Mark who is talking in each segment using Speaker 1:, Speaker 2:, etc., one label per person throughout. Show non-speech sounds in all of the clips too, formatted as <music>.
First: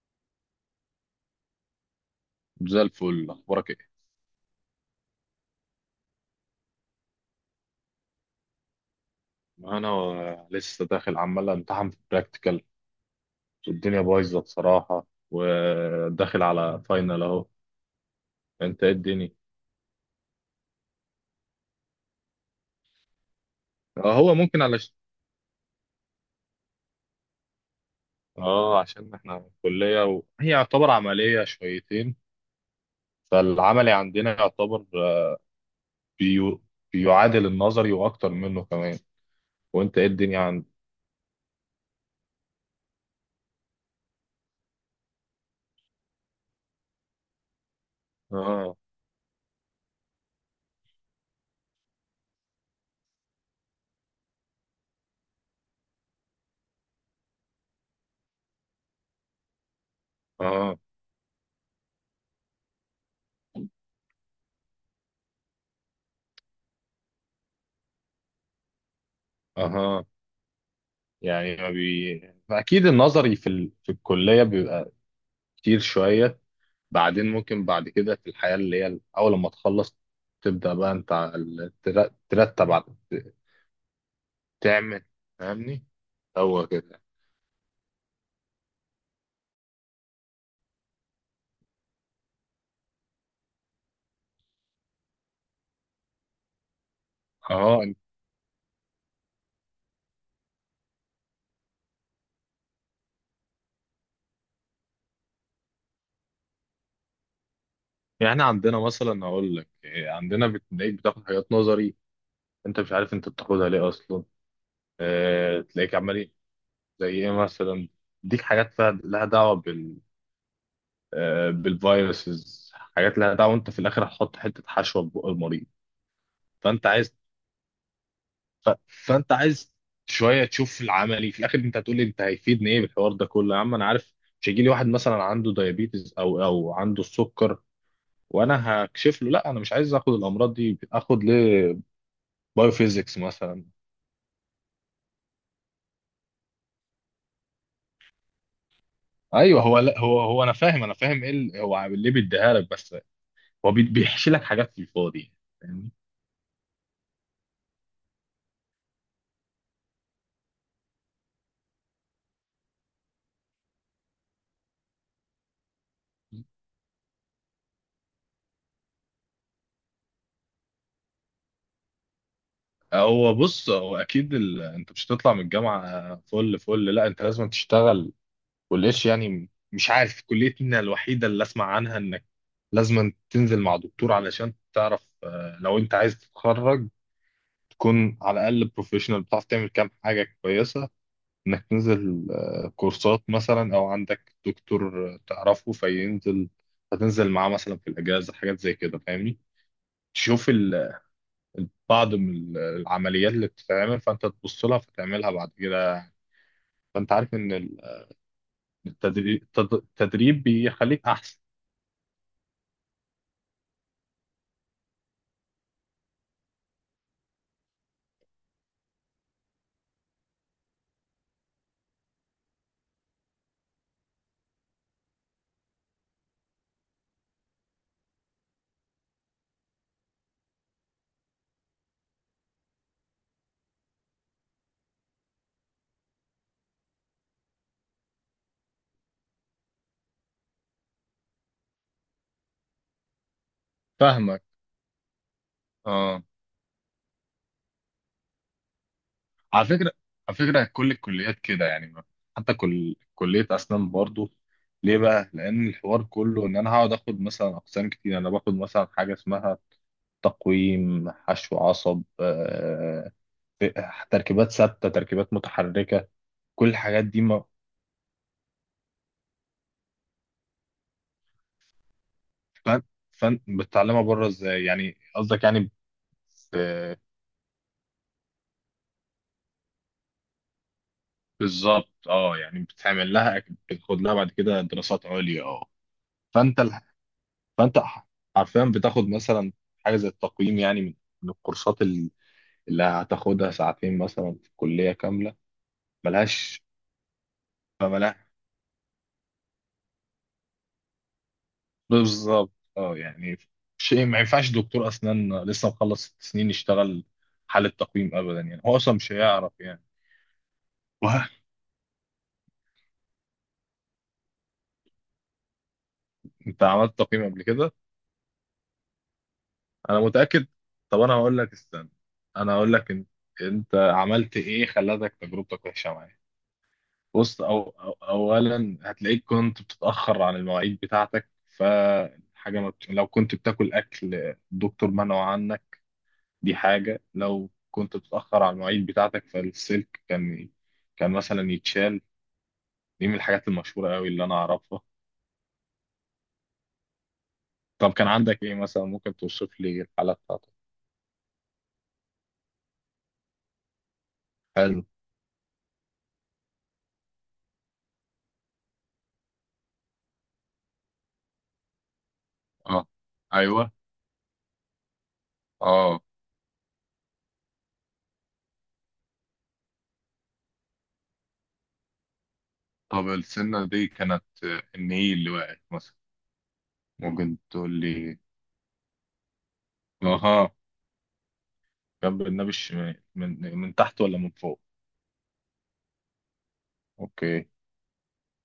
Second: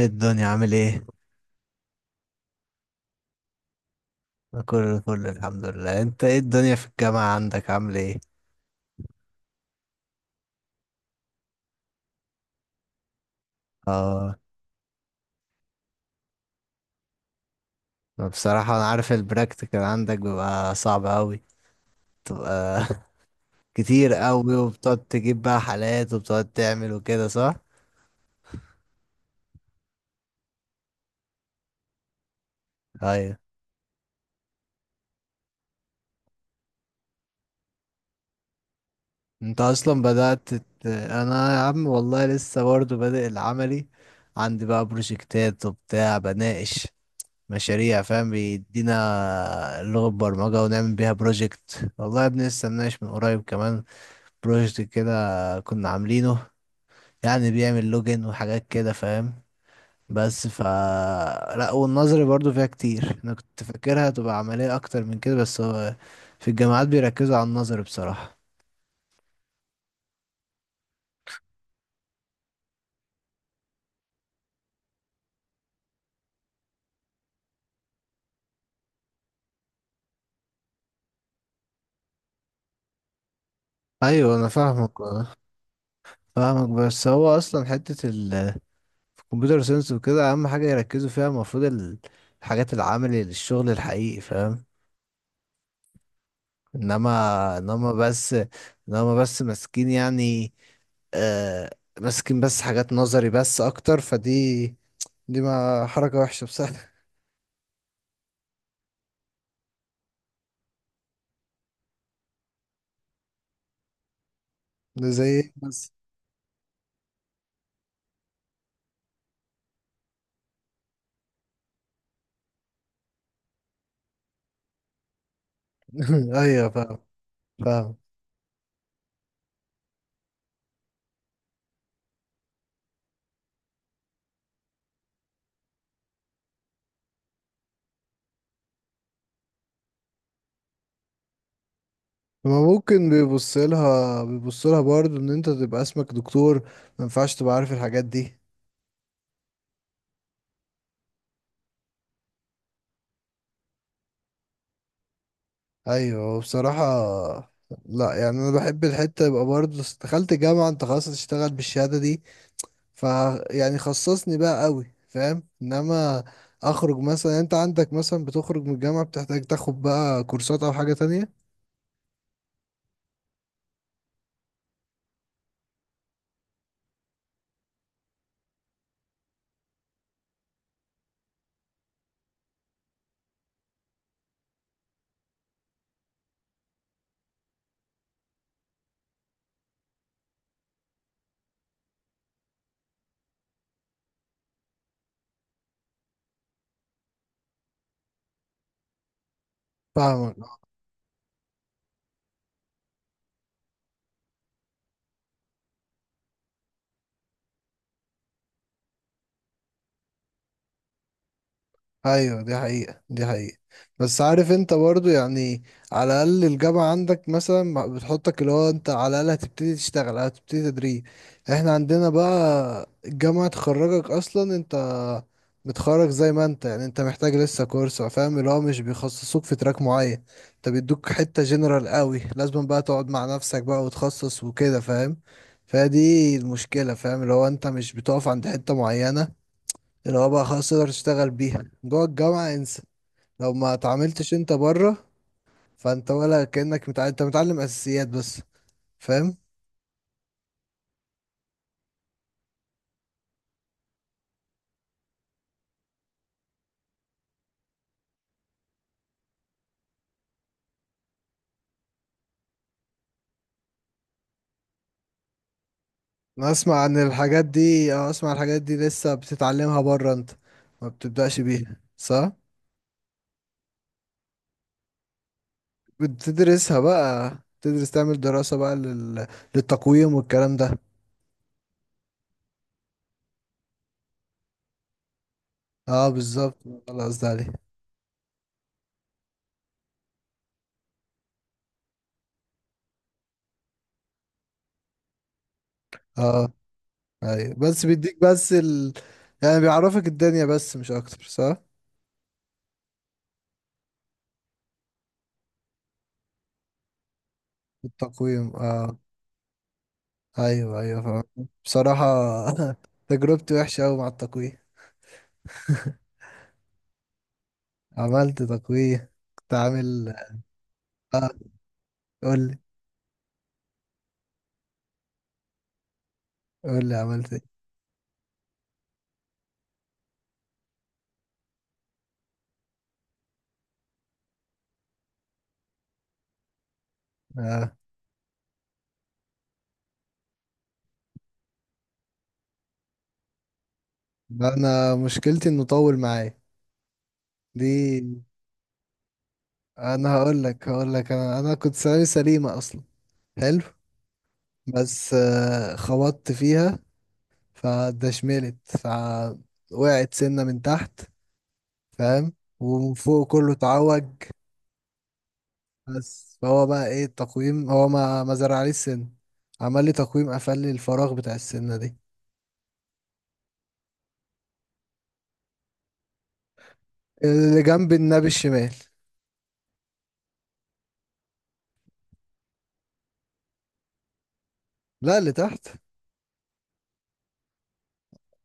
Speaker 1: إيه الدنيا عامل ايه؟
Speaker 2: زي الفل، اخبارك ايه؟
Speaker 1: أنا كله فل، الحمد لله. انت ايه الدنيا في الجامعة عندك عامل ايه؟
Speaker 2: انا لسه داخل عمال امتحن في براكتيكال، والدنيا
Speaker 1: اه.
Speaker 2: بايظه بصراحه، وداخل على فاينل اهو.
Speaker 1: أنا بصراحة
Speaker 2: انت
Speaker 1: انا
Speaker 2: ايه
Speaker 1: عارف
Speaker 2: الدنيا؟
Speaker 1: البراكتيكال عندك بيبقى صعب اوي، تبقى <laughs> كتير
Speaker 2: هو
Speaker 1: اوي،
Speaker 2: ممكن علشان
Speaker 1: وبتقعد تجيب بقى حالات وبتقعد تعمل وكده، صح؟
Speaker 2: اه عشان احنا كليه هي يعتبر عمليه شويتين.
Speaker 1: ايوه.
Speaker 2: فالعملي عندنا يعتبر بيو... بيعادل النظري واكتر منه كمان.
Speaker 1: انت
Speaker 2: وانت
Speaker 1: اصلا
Speaker 2: ايه الدنيا
Speaker 1: بدأت
Speaker 2: عندك؟
Speaker 1: ت- انا يا عم والله لسه برضه بادئ العملي. عندي بقى بروجكتات وبتاع، بناقش مشاريع، فاهم؟
Speaker 2: اه،
Speaker 1: بيدينا لغة برمجة ونعمل بيها بروجكت، والله يا ابني لسه مناقش من قريب كمان بروجكت كده كنا عاملينه، يعني بيعمل لوجن وحاجات كده، فاهم؟ بس ف
Speaker 2: اه،
Speaker 1: لا، والنظري برضو فيها كتير. انا كنت فاكرها تبقى عملية اكتر من كده، بس هو في الجامعات بيركزوا على النظر بصراحة.
Speaker 2: اها. يعني ما بي... اكيد النظري في الكليه بيبقى كتير شويه. بعدين ممكن بعد كده في الحياة اللي هي أول لما تخلص، تبدأ بقى أنت ترتب
Speaker 1: ايوه، انا فاهمك،
Speaker 2: تعمل. فاهمني؟ هو
Speaker 1: فاهمك.
Speaker 2: كده.
Speaker 1: بس هو اصلا حتة في الكمبيوتر ساينس وكده اهم حاجة يركزوا فيها المفروض الحاجات العملي للشغل الحقيقي، فاهم؟ انما انما
Speaker 2: اه.
Speaker 1: بس انما بس ماسكين يعني آه ماسكين بس حاجات نظري بس اكتر، فدي دي ما حركة وحشة بصراحة.
Speaker 2: يعني عندنا مثلا، أقول لك عندنا بتلاقيك بتاخد حاجات نظري، أنت مش عارف أنت بتاخدها ليه أصلا.
Speaker 1: <laughs> ده زي إيه
Speaker 2: اه
Speaker 1: بس؟
Speaker 2: تلاقيك عمال زي إيه مثلا، ديك حاجات فيها لها دعوة بالفيروسز، حاجات لها دعوة وأنت في الآخر هتحط حتة حشوة في بق المريض.
Speaker 1: <laughs> ايوه
Speaker 2: فأنت
Speaker 1: فاهم.
Speaker 2: عايز
Speaker 1: فاهم.
Speaker 2: فانت عايز شويه تشوف العملي في الاخر. انت هتقول لي انت هيفيدني ايه بالحوار ده كله، يا عم انا عارف. مش هيجي لي واحد مثلا عنده دايابيتس او عنده السكر وانا هكشف له. لا انا مش عايز اخد الامراض دي، اخد ليه
Speaker 1: ما ممكن،
Speaker 2: بايوفيزيكس
Speaker 1: بيبص
Speaker 2: مثلا؟
Speaker 1: لها برضه ان انت تبقى اسمك دكتور، ما ينفعش تبقى عارف الحاجات دي.
Speaker 2: ايوه هو، لا هو انا فاهم، ايه هو ليه بيديها لك بس؟ هو بيحشي لك حاجات في الفاضي، يعني، فاهمني.
Speaker 1: ايوه بصراحة. لا يعني انا بحب الحتة يبقى برضه، دخلت جامعة انت خلاص هتشتغل بالشهادة دي، فيعني خصصني بقى قوي فاهم، انما اخرج مثلا، يعني انت عندك مثلا بتخرج من الجامعة بتحتاج تاخد بقى كورسات او حاجة تانية.
Speaker 2: هو بص، هو اكيد انت مش هتطلع من الجامعه فل فل، لا انت لازم تشتغل والقش. يعني مش عارف، كليتنا الوحيدة اللي أسمع عنها إنك لازم تنزل مع دكتور علشان تعرف، لو أنت عايز تتخرج تكون على الأقل بروفيشنال بتعرف تعمل كام حاجة كويسة، إنك تنزل كورسات مثلا، أو عندك دكتور تعرفه فينزل، هتنزل معاه مثلا في الأجازة حاجات زي كده. فاهمني؟ تشوف
Speaker 1: فاهمك.
Speaker 2: بعض من العمليات اللي بتتعمل فأنت تبص لها فتعملها بعد كده. فأنت عارف إن التدريب بيخليك أحسن.
Speaker 1: ايوه، دي حقيقة دي حقيقة. بس عارف انت برضو، يعني على الاقل الجامعة عندك مثلا بتحطك، اللي هو انت على الاقل هتبتدي تشتغل، هتبتدي تدريب. احنا عندنا بقى الجامعة تخرجك اصلا، انت متخرج زي ما انت، يعني انت محتاج لسه كورس، فاهم؟ اللي هو مش بيخصصوك في تراك معين، انت بيدوك حتة جنرال قوي، لازم بقى تقعد مع نفسك بقى وتخصص وكده، فاهم؟ فدي المشكلة، فاهم؟ اللي هو انت مش بتقف عند حتة معينة، اللي هو بقى خلاص تقدر تشتغل بيها جوه الجامعة انسى، لو ما اتعاملتش
Speaker 2: فاهمك.
Speaker 1: انت بره، فانت
Speaker 2: اه.
Speaker 1: ولا كأنك متعلم، انت متعلم اساسيات بس، فاهم؟
Speaker 2: على فكرة، كل الكليات كده يعني، حتى كل كلية أسنان برضو. ليه بقى؟ لأن الحوار كله إن أنا هقعد آخد مثلا أقسام كتير. أنا باخد مثلا حاجة اسمها تقويم، حشو، عصب، تركيبات ثابتة، تركيبات متحركة،
Speaker 1: انا
Speaker 2: كل
Speaker 1: اسمع عن
Speaker 2: الحاجات دي
Speaker 1: الحاجات
Speaker 2: ما.
Speaker 1: دي، اه، اسمع الحاجات دي لسه بتتعلمها بره انت، ما بتبدأش بيها، صح؟
Speaker 2: فن فن بتتعلمها بره، إزاي يعني قصدك يعني؟
Speaker 1: بتدرسها
Speaker 2: ب-
Speaker 1: بقى، تدرس تعمل دراسة بقى للتقويم والكلام ده.
Speaker 2: بالظبط، اه يعني بتعمل لها، بتاخد لها بعد كده دراسات عليا. اه.
Speaker 1: اه بالظبط.
Speaker 2: فانت،
Speaker 1: خلاص، ده عليه.
Speaker 2: فانت ح- حرفيا بتاخد مثلا حاجه زي التقييم، يعني من الكورسات اللي هتاخدها ساعتين مثلا في الكليه كامله،
Speaker 1: اه
Speaker 2: ملهاش.
Speaker 1: ايوه، بس
Speaker 2: فملهاش.
Speaker 1: بيديك بس يعني بيعرفك الدنيا بس مش اكتر، صح؟
Speaker 2: بالظبط اه، يعني شيء ما ينفعش دكتور اسنان لسه مخلص 6 سنين يشتغل حالة تقييم ابدا،
Speaker 1: التقويم،
Speaker 2: يعني هو اصلا
Speaker 1: اه.
Speaker 2: مش هيعرف يعني.
Speaker 1: ايوه ايوه
Speaker 2: واه،
Speaker 1: فاهم بصراحة. <laughs> تجربتي وحشة اوي مع التقوية.
Speaker 2: انت عملت تقييم قبل كده.
Speaker 1: عملت تقوية كنت
Speaker 2: انا
Speaker 1: عامل.
Speaker 2: متاكد. طب انا
Speaker 1: اه،
Speaker 2: هقول لك استنى، انا
Speaker 1: قولي.
Speaker 2: هقول لك انت، عملت ايه خلتك تجربتك وحشه معايا.
Speaker 1: قولي عملت
Speaker 2: بص،
Speaker 1: ايه.
Speaker 2: أو أو أولا هتلاقيك كنت بتتأخر عن المواعيد بتاعتك، فحاجة ما بت... لو كنت بتاكل أكل الدكتور منعه عنك، دي حاجة. لو
Speaker 1: اه،
Speaker 2: كنت بتتأخر عن المواعيد بتاعتك فالسلك كان مثلا يتشال، دي من الحاجات المشهورة أوي اللي أنا
Speaker 1: ده
Speaker 2: أعرفها.
Speaker 1: انا مشكلتي انه طول معايا
Speaker 2: طب كان
Speaker 1: دي.
Speaker 2: عندك إيه مثلا؟ ممكن توصف لي الحالة
Speaker 1: انا هقول
Speaker 2: بتاعتك.
Speaker 1: لك هقول لك انا كنت ثانوي سليمة اصلا. حلو.
Speaker 2: حلو.
Speaker 1: بس خبطت فيها، فدشملت، فوقعت سنة من تحت، فاهم؟
Speaker 2: اه.
Speaker 1: ومن فوق كله
Speaker 2: ايوه.
Speaker 1: اتعوج.
Speaker 2: اه.
Speaker 1: بس فهو بقى ايه التقويم؟ هو ما زرعليش سن، عمل لي تقويم قفل لي الفراغ بتاع السنة دي.
Speaker 2: طب السنه دي كانت، ان ايه اللي وقعت مثلا، ممكن
Speaker 1: اللي
Speaker 2: تقول
Speaker 1: جنب
Speaker 2: لي؟
Speaker 1: النبي الشمال.
Speaker 2: أها، جنب النبي الشمال من تحت ولا من فوق؟
Speaker 1: لا، اللي تحت.
Speaker 2: اوكي.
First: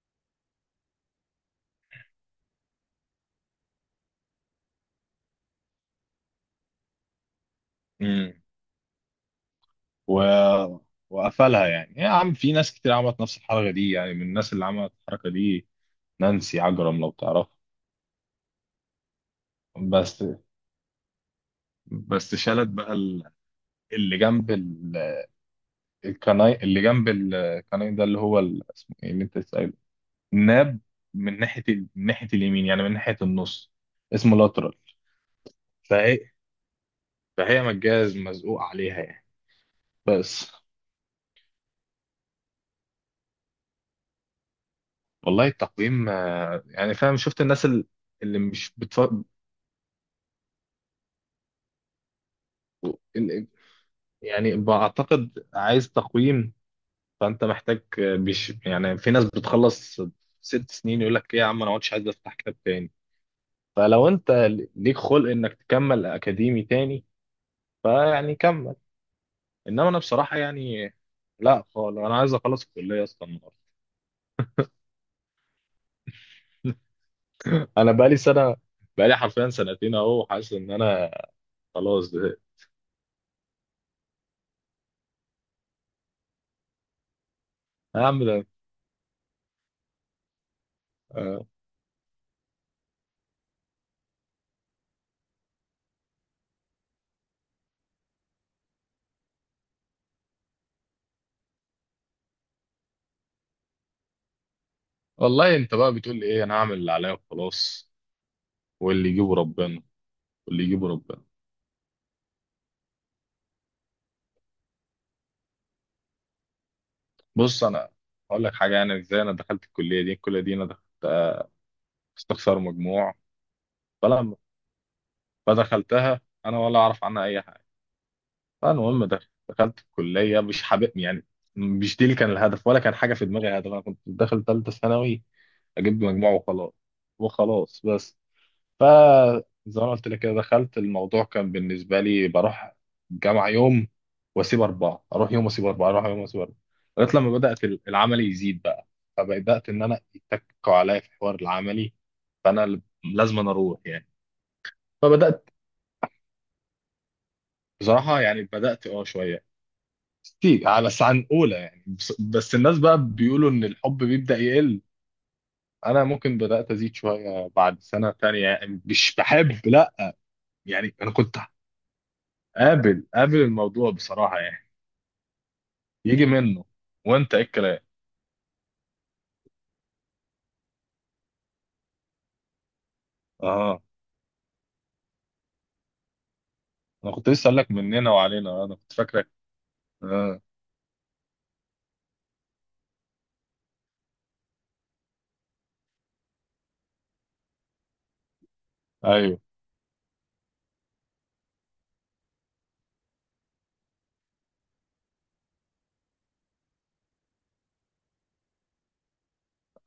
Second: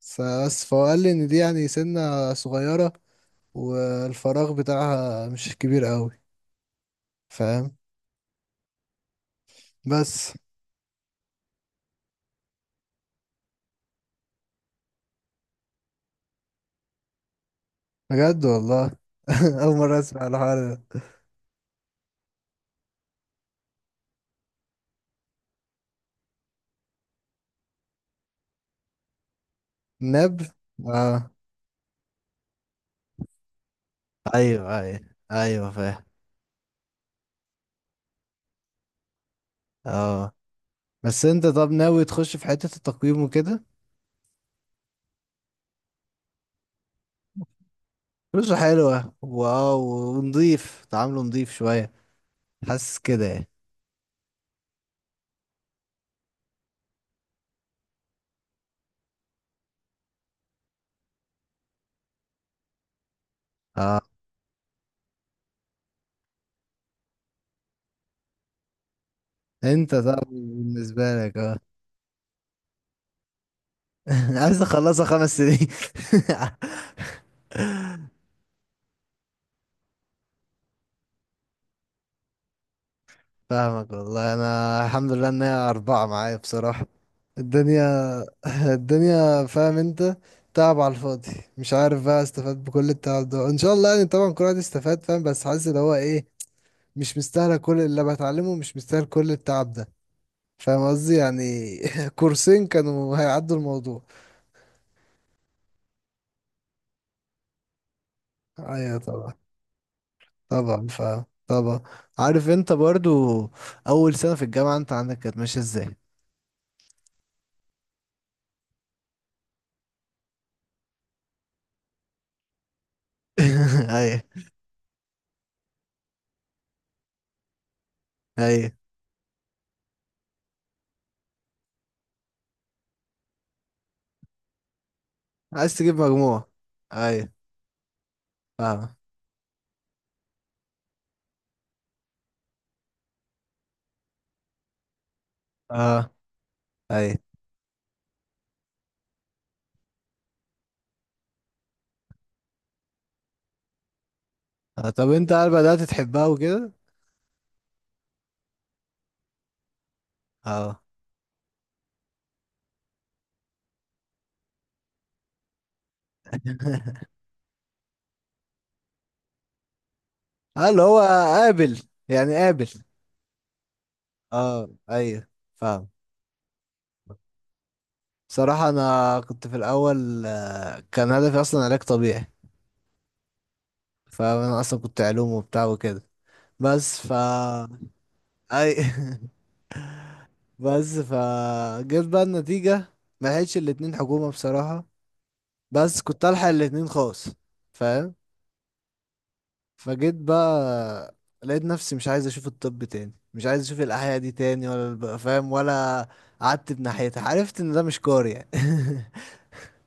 Speaker 1: بس فهو قال لي ان دي يعني سنة صغيرة والفراغ بتاعها مش كبير قوي، فاهم؟
Speaker 2: امم و...
Speaker 1: بس.
Speaker 2: وقفلها يعني يا عم، في ناس كتير عملت نفس الحركه دي، يعني من الناس اللي عملت الحركه دي، نانسي عجرم لو تعرفها.
Speaker 1: بجد والله؟ <laughs> اول مرة
Speaker 2: بس
Speaker 1: اسمع الحوار ده.
Speaker 2: بس شالت بقى اللي جنب ال- الكناي، اللي جنب الكناي ده، اللي هو اسمه ايه اللي انت سأله؟
Speaker 1: نب.
Speaker 2: الناب.
Speaker 1: اه
Speaker 2: من ناحيه اليمين، يعني من ناحيه النص، اسمه لاترال.
Speaker 1: ايوه ايوه. ايوه فاهم.
Speaker 2: فهي فهي مجاز مزقوق عليها يعني.
Speaker 1: اه،
Speaker 2: بس.
Speaker 1: بس انت طب ناوي تخش في حتة التقويم وكده؟
Speaker 2: والله التقويم، يعني فاهم، شفت الناس ال- اللي
Speaker 1: فلوسه
Speaker 2: مش بتف...
Speaker 1: حلوة، واو، ونضيف، تعامله نضيف شوية، حاسس كده
Speaker 2: ال-
Speaker 1: يعني.
Speaker 2: يعني بعتقد عايز تقويم. فانت محتاج يعني في ناس بتخلص 6 سنين يقول لك ايه يا عم انا ما عدتش عايز افتح كتاب تاني.
Speaker 1: اه،
Speaker 2: فلو انت ليك خلق انك تكمل اكاديمي تاني، فيعني كمل. انما
Speaker 1: انت
Speaker 2: انا
Speaker 1: طب
Speaker 2: بصراحة يعني
Speaker 1: بالنسبة لك، اه.
Speaker 2: لا خالص، انا عايز اخلص الكلية اصلا النهارده.
Speaker 1: <laughs> عايز اخلصها 5 سنين <laughs>
Speaker 2: <laughs> انا بقالي سنة، بقالي حرفيا سنتين اهو، حاسس ان انا خلاص زهقت.
Speaker 1: فاهمك والله. انا الحمد لله ان هي اربعة معايا بصراحة، الدنيا،
Speaker 2: يا عم ده،
Speaker 1: الدنيا فاهم انت، تعب على الفاضي،
Speaker 2: آه،
Speaker 1: مش عارف بقى استفاد بكل التعب ده، ان شاء الله يعني، طبعا كل واحد استفاد فاهم، بس حاسس اللي هو ايه، مش مستاهله كل اللي بتعلمه، مش مستاهل كل التعب ده، فاهم قصدي يعني؟ <laughs> كورسين كانوا هيعدوا الموضوع.
Speaker 2: والله انت بقى بتقول لي ايه؟ انا هعمل اللي عليا وخلاص،
Speaker 1: ايوه
Speaker 2: واللي يجيبه
Speaker 1: طبعا.
Speaker 2: ربنا، واللي
Speaker 1: طبعا
Speaker 2: يجيبه ربنا.
Speaker 1: فاهم طبعا. عارف انت برضو، اول سنة في الجامعة انت عندك كانت ماشية ازاي؟
Speaker 2: بص انا هقول لك حاجه، يعني ازاي انا دخلت الكليه دي؟ الكليه دي انا دخلت استخسار مجموع.
Speaker 1: <laughs> ايوه
Speaker 2: فلما فدخلتها انا ولا اعرف عنها اي حاجه.
Speaker 1: ايوه.
Speaker 2: فالمهم، دخلت الكليه مش حابب يعني، مش دي اللي كان الهدف ولا كان حاجه في دماغي هدف. انا كنت داخل ثالثه ثانوي
Speaker 1: عايز تجيب
Speaker 2: اجيب مجموع
Speaker 1: مجموع.
Speaker 2: وخلاص،
Speaker 1: ايوه.
Speaker 2: وخلاص بس.
Speaker 1: فاهم.
Speaker 2: فزي ما أنا قلت لك كده، دخلت الموضوع كان بالنسبه لي بروح جامعه يوم واسيب اربعه، اروح يوم واسيب اربعه، اروح
Speaker 1: اه
Speaker 2: يوم واسيب اربعه، لغايه
Speaker 1: ايوه.
Speaker 2: لما بدات العمل يزيد بقى، فبدات ان انا يتكوا عليا في حوار العملي، فانا لازم أنا اروح يعني.
Speaker 1: طب انت
Speaker 2: فبدات
Speaker 1: هل بدأت تحبها وكده؟
Speaker 2: بصراحه، يعني بدات شويه كتير،
Speaker 1: اه.
Speaker 2: بس عن اولى يعني. بس الناس بقى بيقولوا ان الحب بيبدا يقل، انا ممكن بدات ازيد
Speaker 1: <laughs>
Speaker 2: شويه بعد سنه تانية، يعني مش بحب لا.
Speaker 1: اللي
Speaker 2: يعني
Speaker 1: هو
Speaker 2: انا كنت
Speaker 1: قابل. يعني قابل.
Speaker 2: قابل، الموضوع بصراحة يعني
Speaker 1: اه ايوه فاهم.
Speaker 2: يجي منه. وانت ايه الكلام؟
Speaker 1: صراحة انا كنت في الاول، كان هدفي اصلا علاج طبيعي.
Speaker 2: اه.
Speaker 1: فانا اصلا كنت علوم وبتاع وكده، بس
Speaker 2: انا
Speaker 1: ف
Speaker 2: كنت لسه اقول لك مننا وعلينا،
Speaker 1: اي
Speaker 2: انا كنت فاكرك.
Speaker 1: <laughs>
Speaker 2: اه.
Speaker 1: بس ف جت بقى النتيجة، ما لحقتش الاتنين حكومة بصراحة، بس كنت الحق الاتنين خاص، فاهم؟
Speaker 2: ايوه.
Speaker 1: فجيت بقى، لقيت نفسي مش عايز اشوف الطب تاني، مش عايز اشوف الاحياء دي تاني، ولا فاهم، ولا قعدت بناحيتها، عرفت ان ده مش كار يعني <laughs>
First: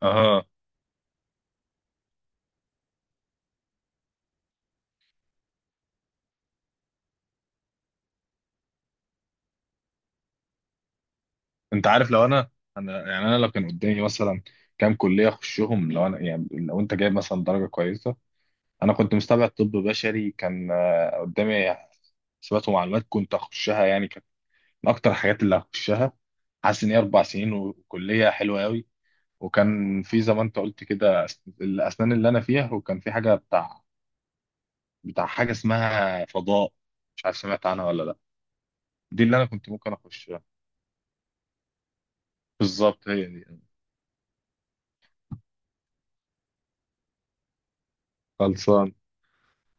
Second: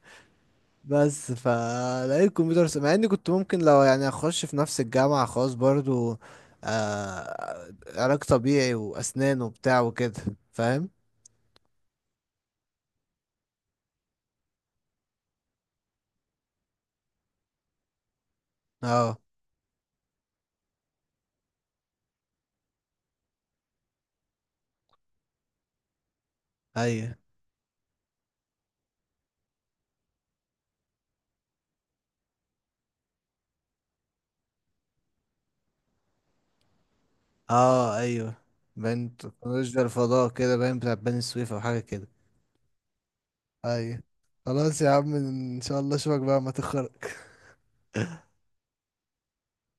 Speaker 2: اه.
Speaker 1: بس فلقيت كمبيوتر مع اني كنت ممكن لو يعني اخش في نفس الجامعة خاص برضو، علاج طبيعي واسنان وبتاع وكده، فاهم؟
Speaker 2: انت عارف، لو انا، يعني انا لو كان قدامي مثلا كام كلية اخشهم، لو انا، يعني لو انت جايب مثلا درجة كويسة، انا كنت
Speaker 1: اه
Speaker 2: مستبعد طب بشري كان قدامي. حسابات ومعلومات كنت اخشها يعني، كانت من اكتر الحاجات اللي هخشها، حاسس ان هي
Speaker 1: ايوه.
Speaker 2: 4 سنين وكلية حلوة قوي. وكان في زي ما انت قلت كده الاسنان اللي انا فيها. وكان في حاجه بتاع حاجه اسمها فضاء، مش عارف سمعت عنها
Speaker 1: اه
Speaker 2: ولا لا.
Speaker 1: ايوه. باين
Speaker 2: دي اللي انا كنت
Speaker 1: تكنولوجيا
Speaker 2: ممكن
Speaker 1: الفضاء
Speaker 2: اخشها،
Speaker 1: كده، باين بتاع بني سويف او حاجه كده.
Speaker 2: بالظبط هي دي.
Speaker 1: ايوه. خلاص يا عم، ان شاء الله اشوفك بقى ما تخرج.
Speaker 2: خلصان.